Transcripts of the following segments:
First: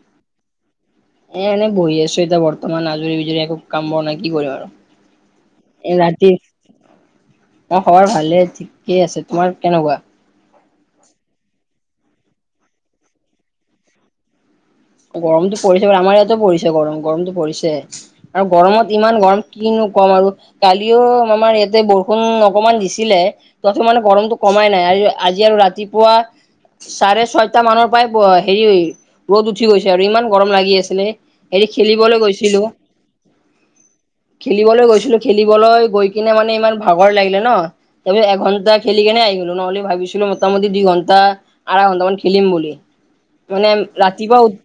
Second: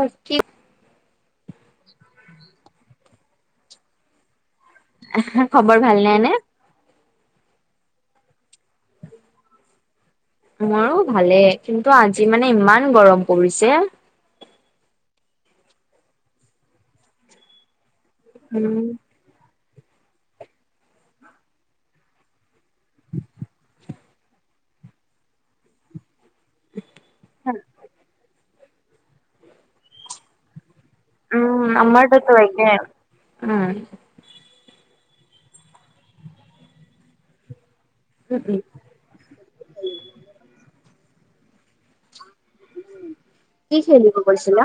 আৰু কি এ এনে বহি আছো এতিয়া বৰ্তমান আজৰি বিজুৰি একো কাম ব নাই কি কৰিব আৰু খবৰ ভাল নাই নে? অ খবৰ ভালে ঠিকে আছে, তোমাৰ কেনেকুৱা? মোৰো ভালেই কিন্তু আজি মানে ইমান গৰম পৰিছে গৰমতটো পৰিছে ব আমাৰ ইয়াতো পৰিছে গৰম গৰমতটো পৰিছে আৰু গৰমত উম ইমান গৰম কি নো কাম আৰু কালিও আমাৰ ইয়াতে বৰষুণ অকমান দিছিলে তথান গৰমটো কমাই নাই আজি আৰু ৰাতিপুৱা চাৰে ছয়টা মানৰ পৰাাই বোৱা হয় হেৰি ৰ'দ উঠি গৈছে আৰু ইমান গৰম লাগি আছে ছিল হেৰি উম আমাৰ খেলিবলৈ তাতো গৈছিলো একে উম। খেলিবলৈ গৈছিলো খেলিবলৈ গৈ কিনে মানে ইমান ভাগৰ লাগিলে ন উম উম এঘন্টা খেলি কেনে আহি গলো নহলে ভাবিছিলো মোটা মোটি দুই ঘন্টা আধা ঘণ্টা মান খিলিম বুলি মানে ৰা কৈছিলা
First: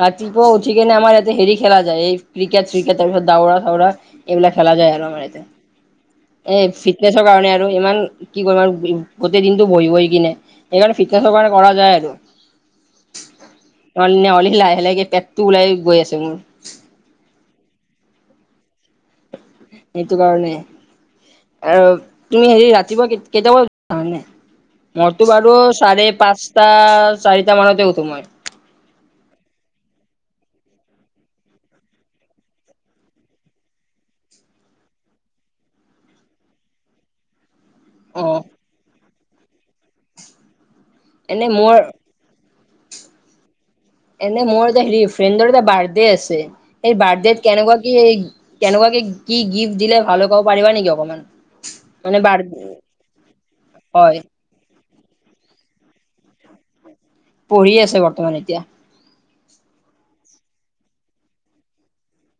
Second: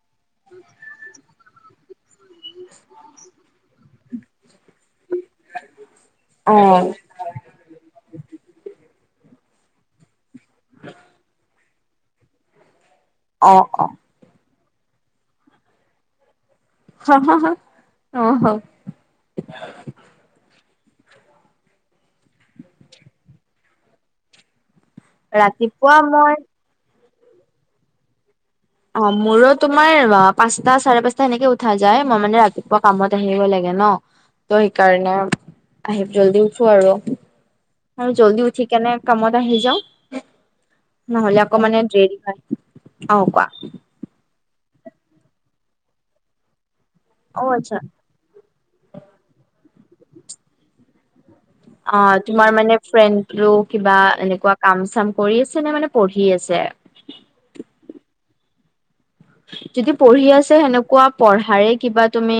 ৰাতিপুৱা উঠি কেনে আমাৰ ইয়াতে হেৰি খেলা যায় এই ক্ৰিকেট চ্ৰিকেট তাৰ পিছত দাওৰা চাওৰা এইবিলাক খেলা যায় আৰু আমাৰ এইয়াতে অ এই ফিটনেছৰ কাৰণে আৰু ইমান কি কৰিম আৰু গোটেই দিনটো বহি বহি কিনে সেইকাৰণে ফিটনেছৰ কাৰণে কৰা যায় আৰু অ অ নহ'লে লাহে লাহকে পেটটো ওলাই গৈ আছে মোৰ হ হা অ হ সেইটো কাৰণে আৰু তুমি হেৰি ৰাতিপুৱা কেইটা বজাত নে মইতো বাৰু ৰাতিপুৱা চাৰে মই পাঁচটা চাৰিটা মানতে উঠো মই অ মোৰো তোমাৰ পাঁচটা চাৰে পাঁচটা সেনেকে উঠা যায় মই মানে ৰাতিপুৱা কামত আহিব লাগে ন ত' সেইকাৰণে আহি জল্দি উঠো আৰু আৰু জল্দি অ', উঠি কেনে কামত আহি যাও নহলে এনে আকৌ মোৰ মানে দেৰি হয় আহ কোৱা এনে মোৰ এটা হেৰি ফ্ৰেণ্ডৰ এটা বাৰ্থডে আছে সেই অ বাৰ্থডত আচ্ছা কেনেকুৱা কি কেনেকুৱাকে কি গিফ্ট দিলে ভালে পাব পাৰিবা নেকি অকমান অ মানে বাৰ তোমাৰ মানে ফ্ৰেণ্ডো কিবা হয় এনেকুৱা কাম চাম কৰি আছে নে মানে পঢ়ি আছে পঢ়ি আছে বৰ্তমান এতিয়া যদি পঢ়ি আছে সেনেকুৱা পঢ়াৰে কিবা তুমি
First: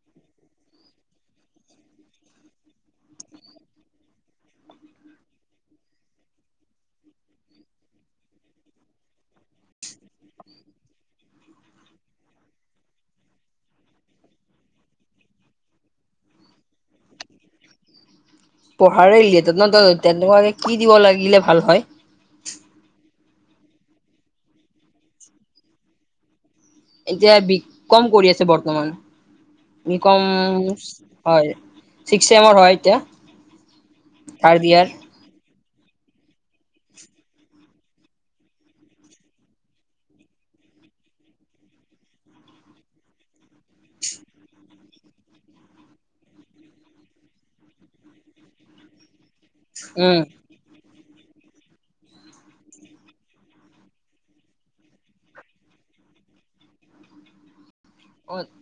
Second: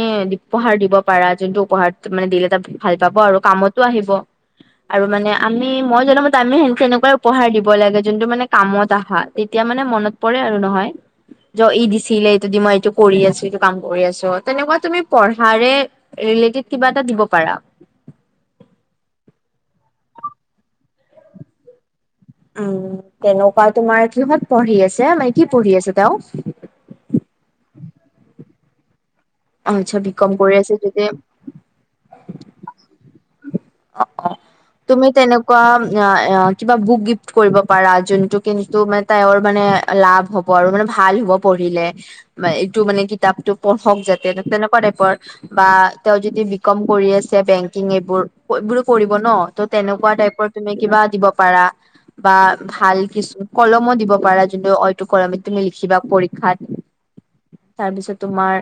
উপহাৰ দিব পাৰা যোনটো উপহাৰ মানে দিল এটা ভাল পাব হ আৰু কামতো আহিব আৰু মানে আমি মই জনামতে আমি সে সেনেকুৱাই উপহাৰ দিব লাগে যোনটো মানে কামত আহা তেতিয়া তাৰ মানে মনত পৰে আৰু নহয় জ ই দিছিলে এইটো দি মই এইটো কৰি আছো এইটো কাম কৰি আছো তেনেকুৱা তুমি পঢ়াৰে ৰিলে তিভ কিবা এটা দিব পাৰা পঢ়াৰে ৰিলেটেড তেনেকোৱাকে কি দিব লাগিলে ভাল হয় উম তেনেকোৱা তোমাৰ কিহত পঢ়ি আছে মানে কি পঢ়ি আছে তেওঁ এতিয়া বি কম কৰি আছে বৰ্তমান আচ্ছা বি কম কৰি আছে যদি হয় চিক্স চেমৰ হয় এতিয়া অ অ থাৰ্ড ইয়াৰ তুমি তেনে কোৱা কিবা বুক গিফ্ট কৰিব পাৰা যোনটো কিন্তু মানে তাইৰো মানে লাভ হব হ আৰু মানে ভাল হ'ব পঢ়িলে ম এইটো মানে কিতাপটো পঢ়ক যাতে তেনেকোৱা টাইপৰ বা তেওঁ যদি বি কম কৰি আছে বেংকিং এইবোৰ বোৰো কৰিব ন ত তেনেকোৱা উম, টাইপৰ তুমি কিবা দিব পাৰা বা ভাল কিছু কলমো দিব পাৰা যোনটো এইটো কলমে তুমি লিখিবা পৰীক্ষাত। [unintelligible] তাৰপিছত অ' তোমাৰ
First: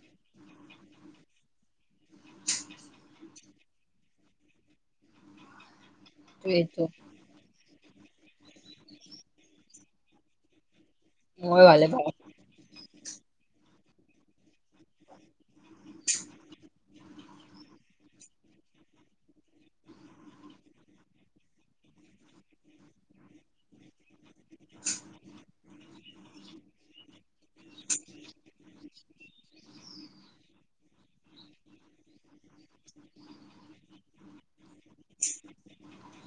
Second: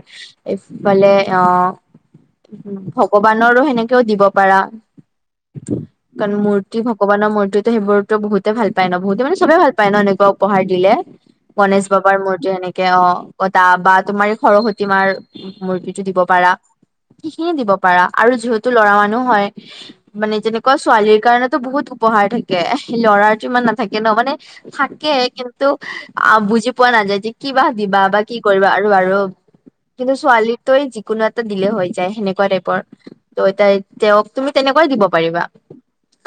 এইফালে অহ ভগৱানৰো সেনেকেও দিব পাৰা কাৰণ মূৰ্তি এইটো ভগৱানৰ মূৰ্তি ত সেইবোৰতো বহুতে ভাল পায় ন বহুতে মানে চবেই ভাল পায় ন এনেকুৱা উপহাৰ দিলে মই গণেশ ভালে বাবাৰ মূৰ্তি সেনেকে, অ গঢ়ি বা তোমাৰ সৰসতী মাৰ মূৰ্তিটো দিব পাৰা সিখিনি দিব পাৰা আৰু যিহেতু লৰা মানুহ হয় মানে যেনেকুৱা ছোৱালীৰ কাৰণেতো বহুত উপহাৰ থাকে ল'ৰাৰতো ইমান নাথাকে ন মানে থাকে কিন্তু অ বুজি পোৱা নাযায় যে কিবা দিবা বা কি কৰিবা আৰু-আৰু কিন্তু ছোৱালী তই যিকোনো এটা দিলেই হৈ যায় সেনেকুৱা টাইপৰ ত এতিয়া তেওঁক তুমি তেনেকুৱাই দিব পাৰিবা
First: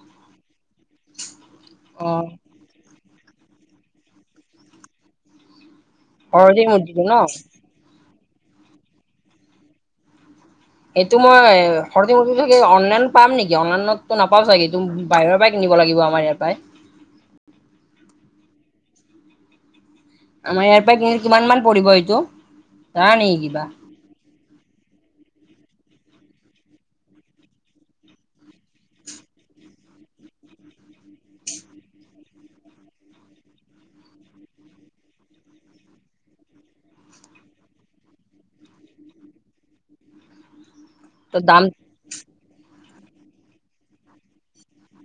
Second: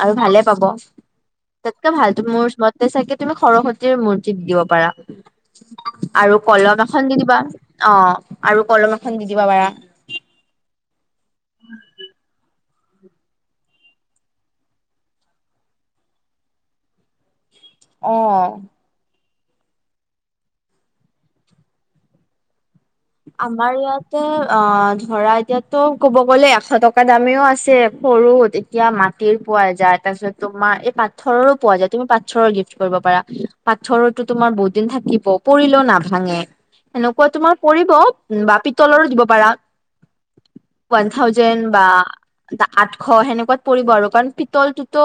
আৰু ভালে পাব তাতকে ভাল পাওঁ অ'। মোৰ মতে চাগে তুমি সৰসতীৰ মূৰ্তি। দিব পাৰা আৰু সৰস্বতী কলম মূৰ্তিটো এখন ন দি দিবা অ আৰু কলম এখন দি দিব পাৰা এইটো মই [unintelligible] অনলাইন পাম নেকি? অনলাইনতো নাপাম চাগে এইটো। বাহিৰৰ পৰাই কিনিব লাগিব আমাৰ ইয়াৰ পৰাই। অ' আমাৰ ইয়াৰ পৰাই কিনিলে কিমান মান পৰিব এইটো জানা নেকি কিবা আমাৰ ইয়াতে অ ধৰা এতিয়াতো ক'ব গ'লে এশ টকা দামেও আছে। সৰু এতিয়া মাটিৰ পোৱা যায়। তাৰ পিছত তোমাৰ এই পাথৰৰো পোৱা যায়। তুমি পাথৰৰ গিফ্ট কৰিব পাৰা। পাথৰৰটো তোমাৰ বহুত দিন থাকিব, পৰিলেও নাভাঙে। সেনেকুৱা তোমাৰ পৰি ত বা পিতলৰো দিব পাৰা। ৱান ত থাউজেণ্ড দাম বা দা আঠশ সেনেকুৱাত পৰিব আৰু কাৰণ পিতলটোত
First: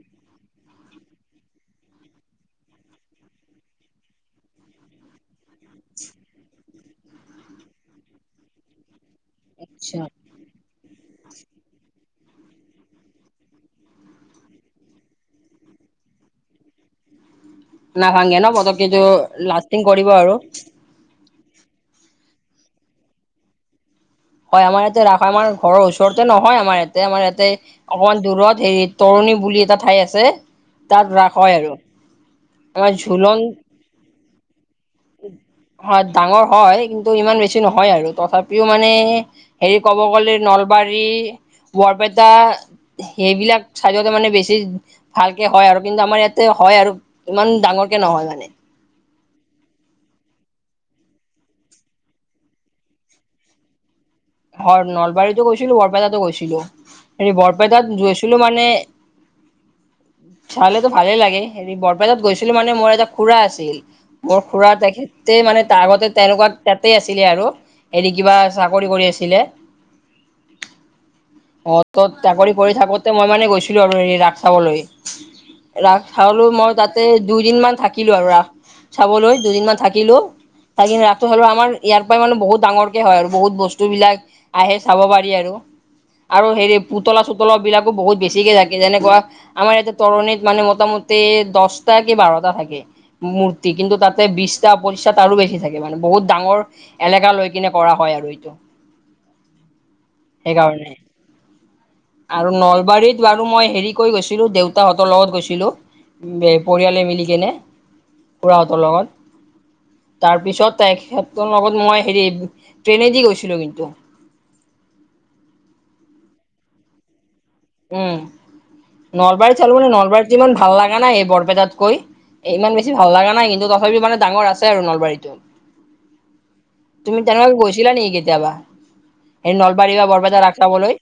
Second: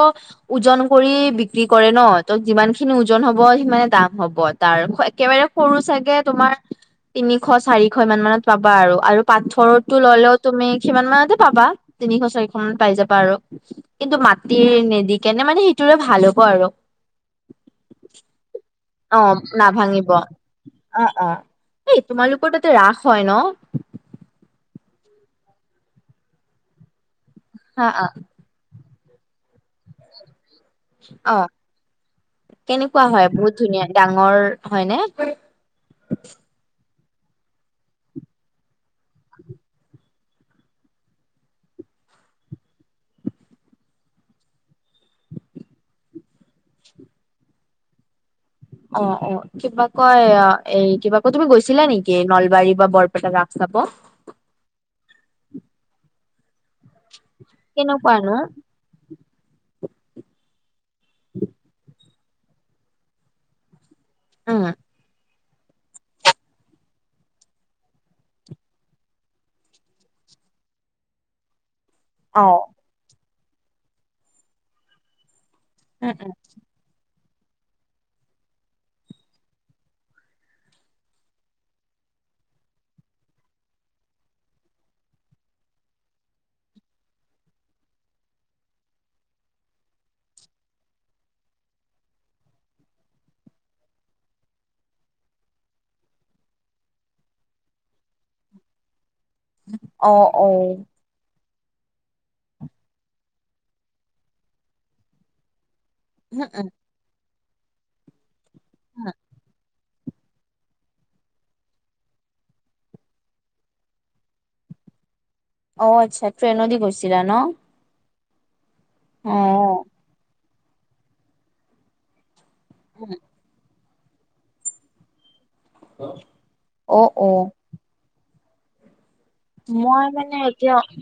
ওজন কৰি বিক্ৰী কৰে ন ত যিমান যিমানখিনি ওজন হব সিমানে দাম হ'ব তাৰ একেবাৰে সৰু চাগে তোমাৰ তিনি এশ, চাৰিশ ইমান মানত পাবা আৰু। আৰু পাথৰৰটো আচ্ছা ল'লেও তুমি সিমান মানতে পাবা তিনিশ, চাৰিশ মানত পাই যাবা আৰু কিন্তু মাটিৰ নেদি কেনে মানে সেইটোৰে ভাল হ'ব আৰু। নাভাংগে ন পতককেটো, অ লাষ্টিং কৰিব নাভাঙিব আৰু অ অ এই তোমালোকৰ তাতে ৰাস হয় ন? হয় আমাৰ ইয়াতে ৰাস হয় আমাৰ ঘৰৰ ওচৰতে নহয় আমাৰ ইয়াতে আমাৰ ইয়াতে হা অ অকমান দূৰত হেৰিত তৰুণী বুলি এটা ঠাই আছে তাত অ ৰাস হয় আৰু কেনেকুৱা ইয়াত হয় ঝুলন বহুত ধুনীয়া ডাঙৰ হয় নে হয় ডাঙৰ হয় কিন্তু ইমান বেছি নহয় আৰু তথাপিও মানে হেৰি ক'ব গ'লে নলবাৰী বৰপেটা সেইবিলাক চাইডতে মানে বেছি ভালকে হয় আৰু কিন্তু আমাৰ ইয়াতে হয় আৰু ইমান ডাঙৰ কে নহয় মানে। অ-অ কিবা কয় এই কিবা কয় তুমি গৈছিলা নিকি নলবাৰী বা বৰপেটা ৰাস চা হব হেল্ল' হেৰি বৰপেটাত কেনেকুৱানো? গৈছিলোঁ মানে, চালেতো ভালে লাগে হেৰি বৰপ মই তাত গৈছিলোঁ মানে মোৰ এটা খুৰা আছিল। মোৰ উম খুৰা তেখেত তাতে মানে তাৰ আগতে তেনেকুৱা তাতে আছিলে আৰু, হেৰি কিবা চাকৰি কৰি আছিল দিলে। অত তত অ চাকৰি কৰি থাকোতে মই মানে গৈছিলোঁ আৰু হেৰি ৰাস চাবলৈ। ৰাস উম উম চালো মই তাতে দুইদিনমান থাকিলোঁ আৰু ৰাস চাবলৈ, দুদিনমান থাকিলোঁ। চাই কিনে ৰাতি হ'লে আমাৰ ইয়াৰ পৰাই মানে বহুত ডাঙৰ কে হয় আৰু বহুত বস্তু বস্তুবিলাক আহে চাব পাৰি আৰু আৰু হেৰি পুতলা-চুতলাবিলাকো বহুত বেছিকে থাকে যেনেকুৱা আমাৰ ইয়াতে তৰণিত মানে মোটামুটি তাতে দছটা কি বাৰটা থাকে মূৰ্তি কিন্তু তাতে বিশটা পঁচিশটা আৰু বেছি থাকে মানে বহুত ডাঙৰ এলেকা লৈ কিনে কৰা হয় আৰু এইটো অ-অ। সেইকাৰণে আৰু নলবাৰীত বাৰু মই হেৰি কৈ গৈছিলো। দেউতাহঁতৰ লগত গৈছিলো। উম উম পৰিয়ালে মিলি কেনে। খুৰাহঁতৰ উম লগত। তাৰ পিছত তেখেতৰ লগত মই হেৰি ট্ৰেনেদি গৈছিলো কিন্তু। য। অ আচ্ছা ট্ৰেইনদি গৈছিলা ন? উম। অ নলবাৰীত চালো মানে নলবাৰীত যিমান ভাল লাগে নাই এই বৰপেটাতকৈ। ইমান বেছি ভাল লাগা নাই কিন্তু তথাপিও মানে ডাঙৰ আছে আৰু নলবাৰীতো। অ তুমি অ তেনেহলে গৈছিলা নেকি কেতিয়াবা? এই নলবাৰী বা বৰপেটা ৰাস চাবলৈ।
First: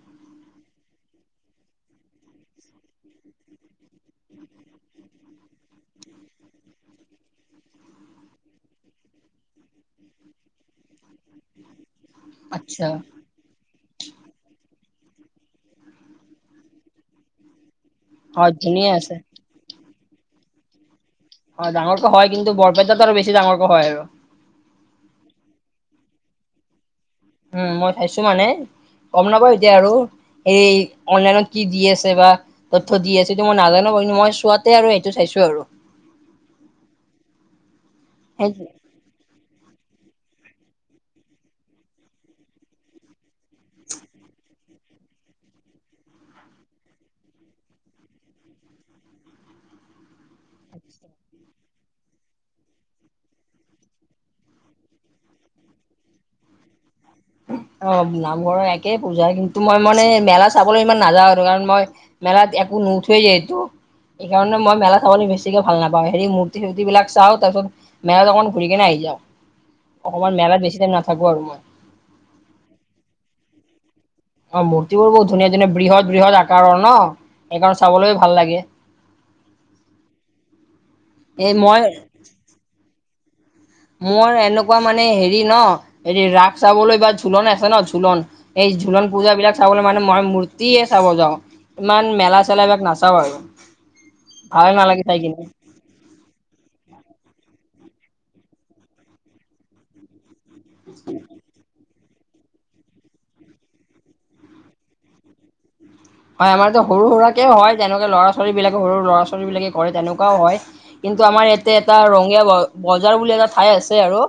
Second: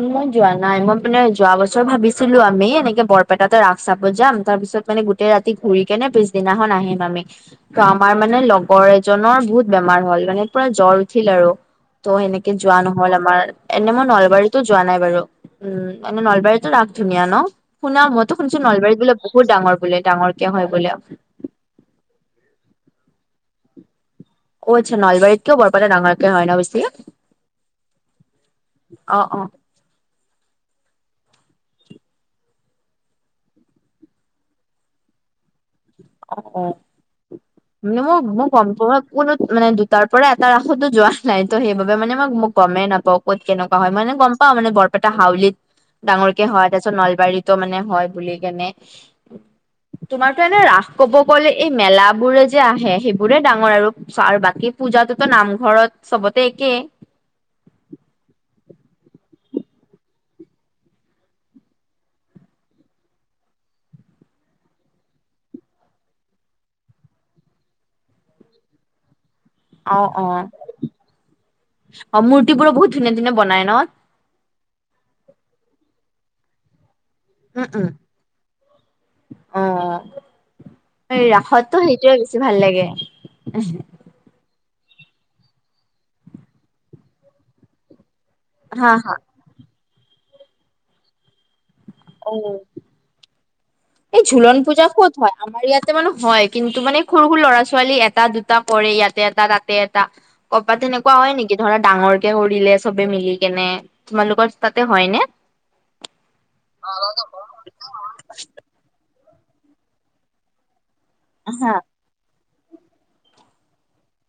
ওহো যোৱা নাই মই মানে যোৱা বছৰ ভাবিছিলো আমি এনেকে বৰপেটাতে ৰাস চাব যাম। তাৰ পিছত মানে গোটেই ৰাতি ঘূৰি কেনে পিছদিনাখন আহিম আমি ত আমাৰ মানে লগৰ এজনৰ বহুত বে মাৰ হল মানে পুৰা জ্বৰ উঠিল আৰু ত সেনেকে যোৱা আচ্ছা নহ'ল আমাৰ। এনে মই নলবাৰীতো যোৱা নাই বাৰু। উম মানে নলবাৰীতো ৰাস ধুনীয়া ন? শুনা মইতো হয় শুনছো ধুনীয়া নলবাৰীত আছে বোলে বহুত ডাঙৰ বোলে ডাঙৰকে হয় বোলে। হয় ডাঙৰকটো হয় কিন্তু বৰপেটাত আৰু বেছি ডাঙৰকৈ হয় আৰু। অ আচ্ছা নলবাৰীত কেও বৰপেটাত ডাঙৰকে হয় ন বেছি? উম মই চাইছো মানে অ গম অ নাপাওঁ এতিয়া আৰু। সেই অনলাইনত কি দি আছে বা তথ্য দি আছে সেটো মই নাজানো কৈ কিনি মই চোৱাতে আৰু সেইটো চাইছো আৰু। অ অ মানে মই মই গম পোৱা কোনো মানে দুটাৰ পৰা এটা ৰাসতো যোৱা নাই। ত সেইবাবে মানে মই মোক গমেই নাপাওঁ ক'ত কেনেকোৱা হয় মানে গম মানে বৰপেটা হাউলিত। ডাঙৰকে হয় তাৰ পিছত নলবাৰীতো মানে হয় বুলি কেনে তোমাৰতো এনে ৰাস ক'ব গ'লে এই মেলা বোৰে যে আহে সেইবোৰে ডাঙৰ আৰু আৰু বাকী পূজাতোত নামঘৰত চবতে একে। টো মই মানে মেলা চাবলে ইমান নাযাওঁ আৰু কাৰণ মই মেলাত একো নুঠুয়ে যে এটো। সেইকাৰণে মই মেলা চাবলে বেছিকে ভাল নাপাওঁ হেৰি মূৰ্তি সূৰ্তি বিলাক চাওঁ। তাৰ পিছত মেলাত অকণ ঘূৰি কেনে আহি অ অ অসমত মেলাত বেছি টাইম নাথাকো আৰু মই। অ মূৰ্তিবোৰ বহুত ধুনীয়া ধুনীয়া বনাই ন? অ মূৰ্তি বোৰ বহু ধুনীয়া ধুনীয়া বৃহৎ বৃহৎ আকাৰৰ ন। উম এইকাৰণে উম চাবলৈও ভাল লাগে। অ এই ৰাসতটো মই সেইটোৱে বেছি ভাল লাগে। মোৰ এনেকোৱা মানে হেৰি ন হেৰি ৰাস চাবলৈ বা ঝোলন আছে ন ঝোলন। এই হা ঝোলন হা পূজাবিলাক চাবলে মানে মই মূৰ্তিয়ে চাব যাওঁ। ইমান মেলা অ চেলা এইবিলাক নাচাও আৰু। এই ঝোলন ভালে পূজা নালাগে ক'ত চাই হয়? কিনে আমাৰ ইয়াতে মানে হয়, কিন্তু মানে সৰু-সৰু ল'ৰা ছো ছোৱালী এটা, দুটা পৰে ইয়াতে এটা, তাতে এটা। ক'ৰবাত তেনেকুৱা হয় নেকি? ধৰা ডাঙৰ কে কৰিলে চবে মিলি কেনে, তোমালোকৰ তাতে হয় নে? হয়। আমাৰতো সৰু-সুৰাকে হয়। যেনেকে ল'ৰা ছোৱালী বিলাকে, সৰু ল'ৰা-ছোৱালী বিলাকে কৰে তেনেকুৱাও হয়। কিন্তু আমাৰ হা ইয়াতে এটা ৰঙীয়া, ব বজাৰ বুলি এটা ঠাই আছে আৰু।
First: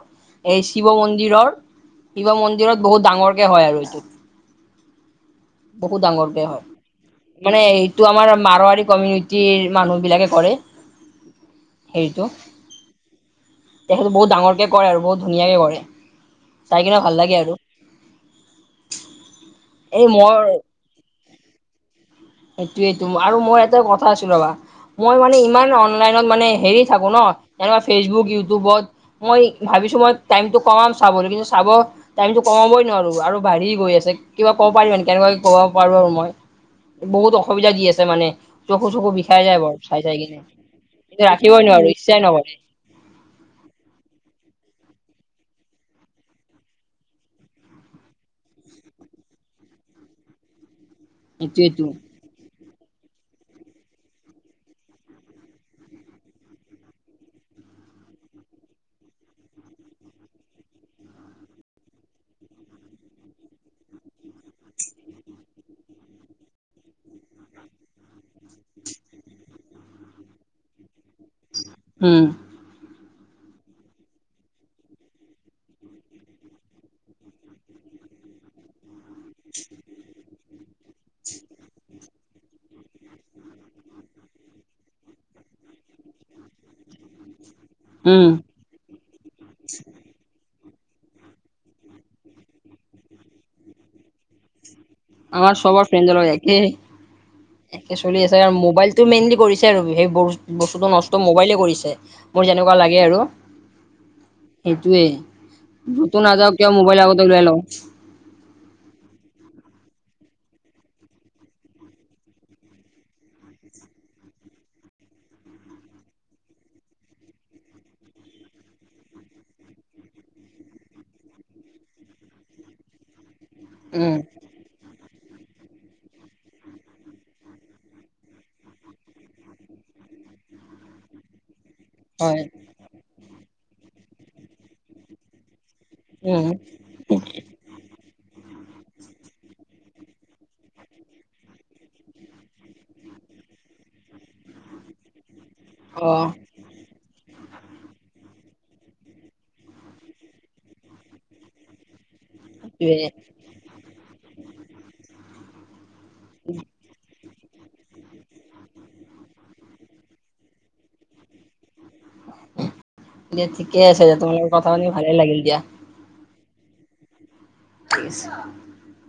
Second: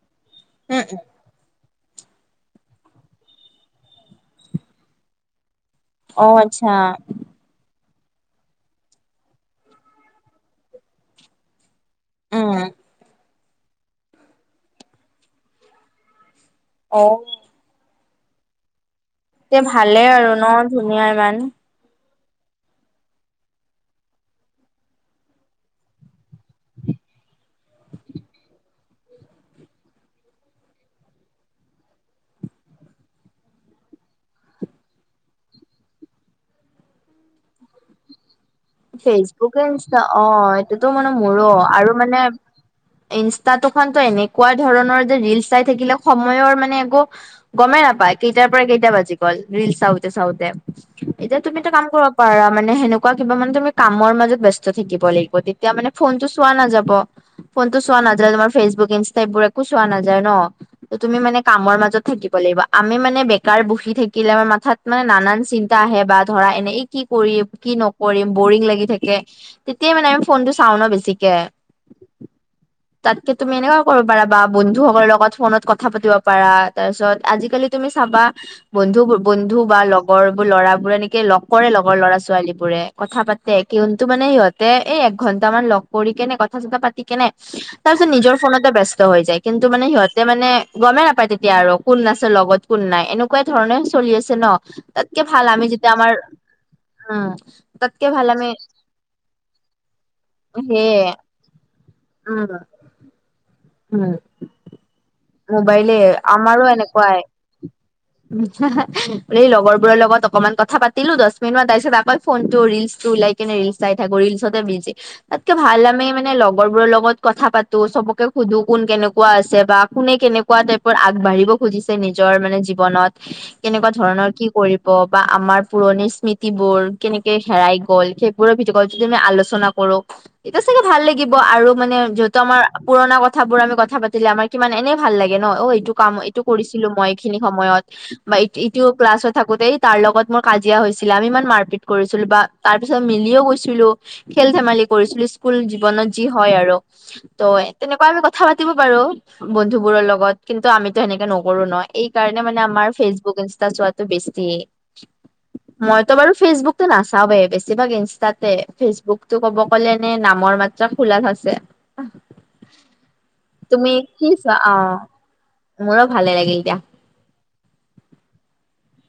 এই উম শিৱ উম, মন্দিৰৰ শিৱ মন্দিৰত বহুত ডাঙৰকে হয় আৰু এইটোত। বহুত অ ডাঙৰকে হয়। আচ্ছা মানে এইটো আমাৰ মাৰোৱাৰী কমিউনিটিৰ মানুহ বিলাকে কৰে। হেৰিটো উম তেখেতটো বহুত ডাঙৰকে কৰে আৰু বহুত ধুনীয়াকে কৰে। চাই কিনে অ ভাল লাগে আৰু। এ এই ভালেই আৰু মোৰ ন ধুনীয়া ইমান। সেইটোৱে টো আৰু মই এটা কথা আছিল ৰবা। মই মানে ইমান অনলাইনত মানে হেৰি থাকো ন, সেনেকা ফেচবুক, ইউটিউবত। মই ভাবি ভাবিছোঁ মই টাইম টো কমাম চাবলৈ, কিন্তু চাব টাইমটো কমাবই নোৱাৰো আৰু বাঢ়ি গৈ আছে, কিবা কেনেকুৱা কে ক'ব পাৰো আৰু মই, বহুত অসুবিধা দি আছে মানে। চকু-চকু বিষাই ফেচবুকে যায় বাৰু, ইনষ্টা চাই-চাই অ কিনে এইটোতো মানে কিন্তু মোৰো ৰাখিবই আৰু নোৱাৰো, মানে ইচ্ছাই নকৰে। ইনষ্টাটো খন এনেকুৱা ধৰণৰ যে ৰিলচ চাই থাকিলে সময়ৰ মানে একো গমেই নাপায়। কেইটাৰ পৰা কেইটা বাজি গ'ল ৰিলচ চাওঁতে-চাওঁতে। এতিয়া তুমি এটা কাম এইটোয়েইটো কৰিব পাৰা, মানে সেনেকুৱা কিবা মানে তুমি কামৰ মাজত ব্যস্ত থাকিব লাগিব, তেতিয়া মানে ফোনটো চোৱা নাযাব। ফোনটো চোৱা নাযায়, তোমাৰ ফেচবুক, ইনষ্টা এইবোৰ একো চোৱা নাযায় ন, তুমি মানে কামৰ মাজত থাকিব। লাগিব, আমি মানে বেকাৰ, বহি থাকিলে আমাৰ মাথাত মানে নানান চিন্তা আহে বা ধৰা এনে কি কৰি কি নকৰিম বৰিং লাগি থাকে, তেতিয়া মানে আমি ফোনটো চাওঁ ন বেছিকে হম তাতকে তুমি এনেকুৱা কৰিব পাৰা বা বন্ধুসকলৰ লগত ফোনত কথা পাতিব পাৰা, তাৰপিছত আজিকালি তুমি চাবা বন্ধু-বন্ধু বা লগৰ ল'ৰা বোৰে এনেকে লগ কৰে, লগৰ ল'ৰা ছোৱালী বোৰে কথা পাতে, কিন্তু মানে সিহঁতে এই এক ঘন্টা তা মান লগ কৰি কেনে কথা-চথা পাতি কেনে তাৰ পিছত উম নিজৰ ফোনতে ব্যস্ত হৈ যায়, কিন্তু মানে সিহঁতে মানে গমেই নাপায় তেতিয়া আৰু কোন আছে লগত, কোন নাই এনেকুৱা ধৰণে চলি আছে ন। তাতকে ভাল আমাৰ আমি সবৰ যেতিয়া ফ্ৰেণ্ আমাৰ জল একে। উম একে তাতকে চলি ভাল আছে আমি আৰু মোবাইলটো মেইনলি কৰিছে আৰু সেই বস্তুটো সেয়ে নষ্ট মোবাইলে কৰিছে। মোৰ উম যেনেকুৱা লাগে আৰু। উম, সেইটোয়ে মোবাইলে যতো নাযাওঁ আমাৰো কিয় মোবাইল এনেকুৱাই। আগতে ওলাই লওঁ। এই লগৰবোৰৰ লগত অকণমান কথা পাতিলো দহ মিনিটমান তাৰপিছত আকৌ ফোনটো, ৰিলচটো ওলাই কিনে ৰিলচ চাই থাকো, ৰিলচতে বিজি। তাতকে ভাল আমি মানে লগৰবোৰৰ লগত কথা পাতো। চবকে সুধো কোন, কেনেকুৱা আছে বা কোনে, কেনেকুৱা টাইপৰ আগবাঢ়িব খুজিছে, নিজৰ মানে জীৱনত কেনেকুৱা উম ধৰণৰ কি কৰিব? বা আমাৰ পুৰণি স্মৃতিবোৰ কেনেকে হেৰাই গ'ল, সেইবোৰৰ ভিডিঅ'কল যদি মই আলোচনা কৰো। এতিয়া চাগে ভাল লাগিব আৰু। মানে যিহেতু হয় আমাৰ পুৰণা কথাবোৰ আমি কথা পাতিলে, আমাৰ কিমান এনেই ভাল লাগে ন, অ, এইটো কাম এইটো উম কৰিছিলো মই, এইখিনি সময়ত। বা ই-ইটো ক্লাছত থাকোতেই তাৰ লগত মোৰ কাজিয়া হৈছিলে, আমি ইমান মাৰপিট কৰিছিলো বা তাৰ পিছত মিলি [unintelligible] আমিয়ো গৈছিলোঁ, খেল-ধেমালি কৰিছিলোঁ স্কুল জীৱনত। অ যি হয় আৰু ত এক আমি কথা পাতিব পাৰো বন্ধু বোৰৰ লগত, কিন্তু আমিতো সেনেকে নকৰো ন, এই সেই কাৰণে মানে আমাৰ সেইটোৱে ফেচবুক, ইনষ্টা চোৱাটো বেছি, মইতো বাৰু ফেচবুকতো নাচা চাও বে, বেছিভাগ ইনষ্টাতে, ফেচবুক টো ক'ব ক'লে নে নামৰ মাত্ৰা খোলা আছে। দিয়া ঠিকে তুমি আছে দিয়া কি তোমাৰ লগত কথা চোৱা? পাতি ভালে লাগিল দিয়া অ মোৰ ভালে লাগিল এতিয়া। [unintelligible]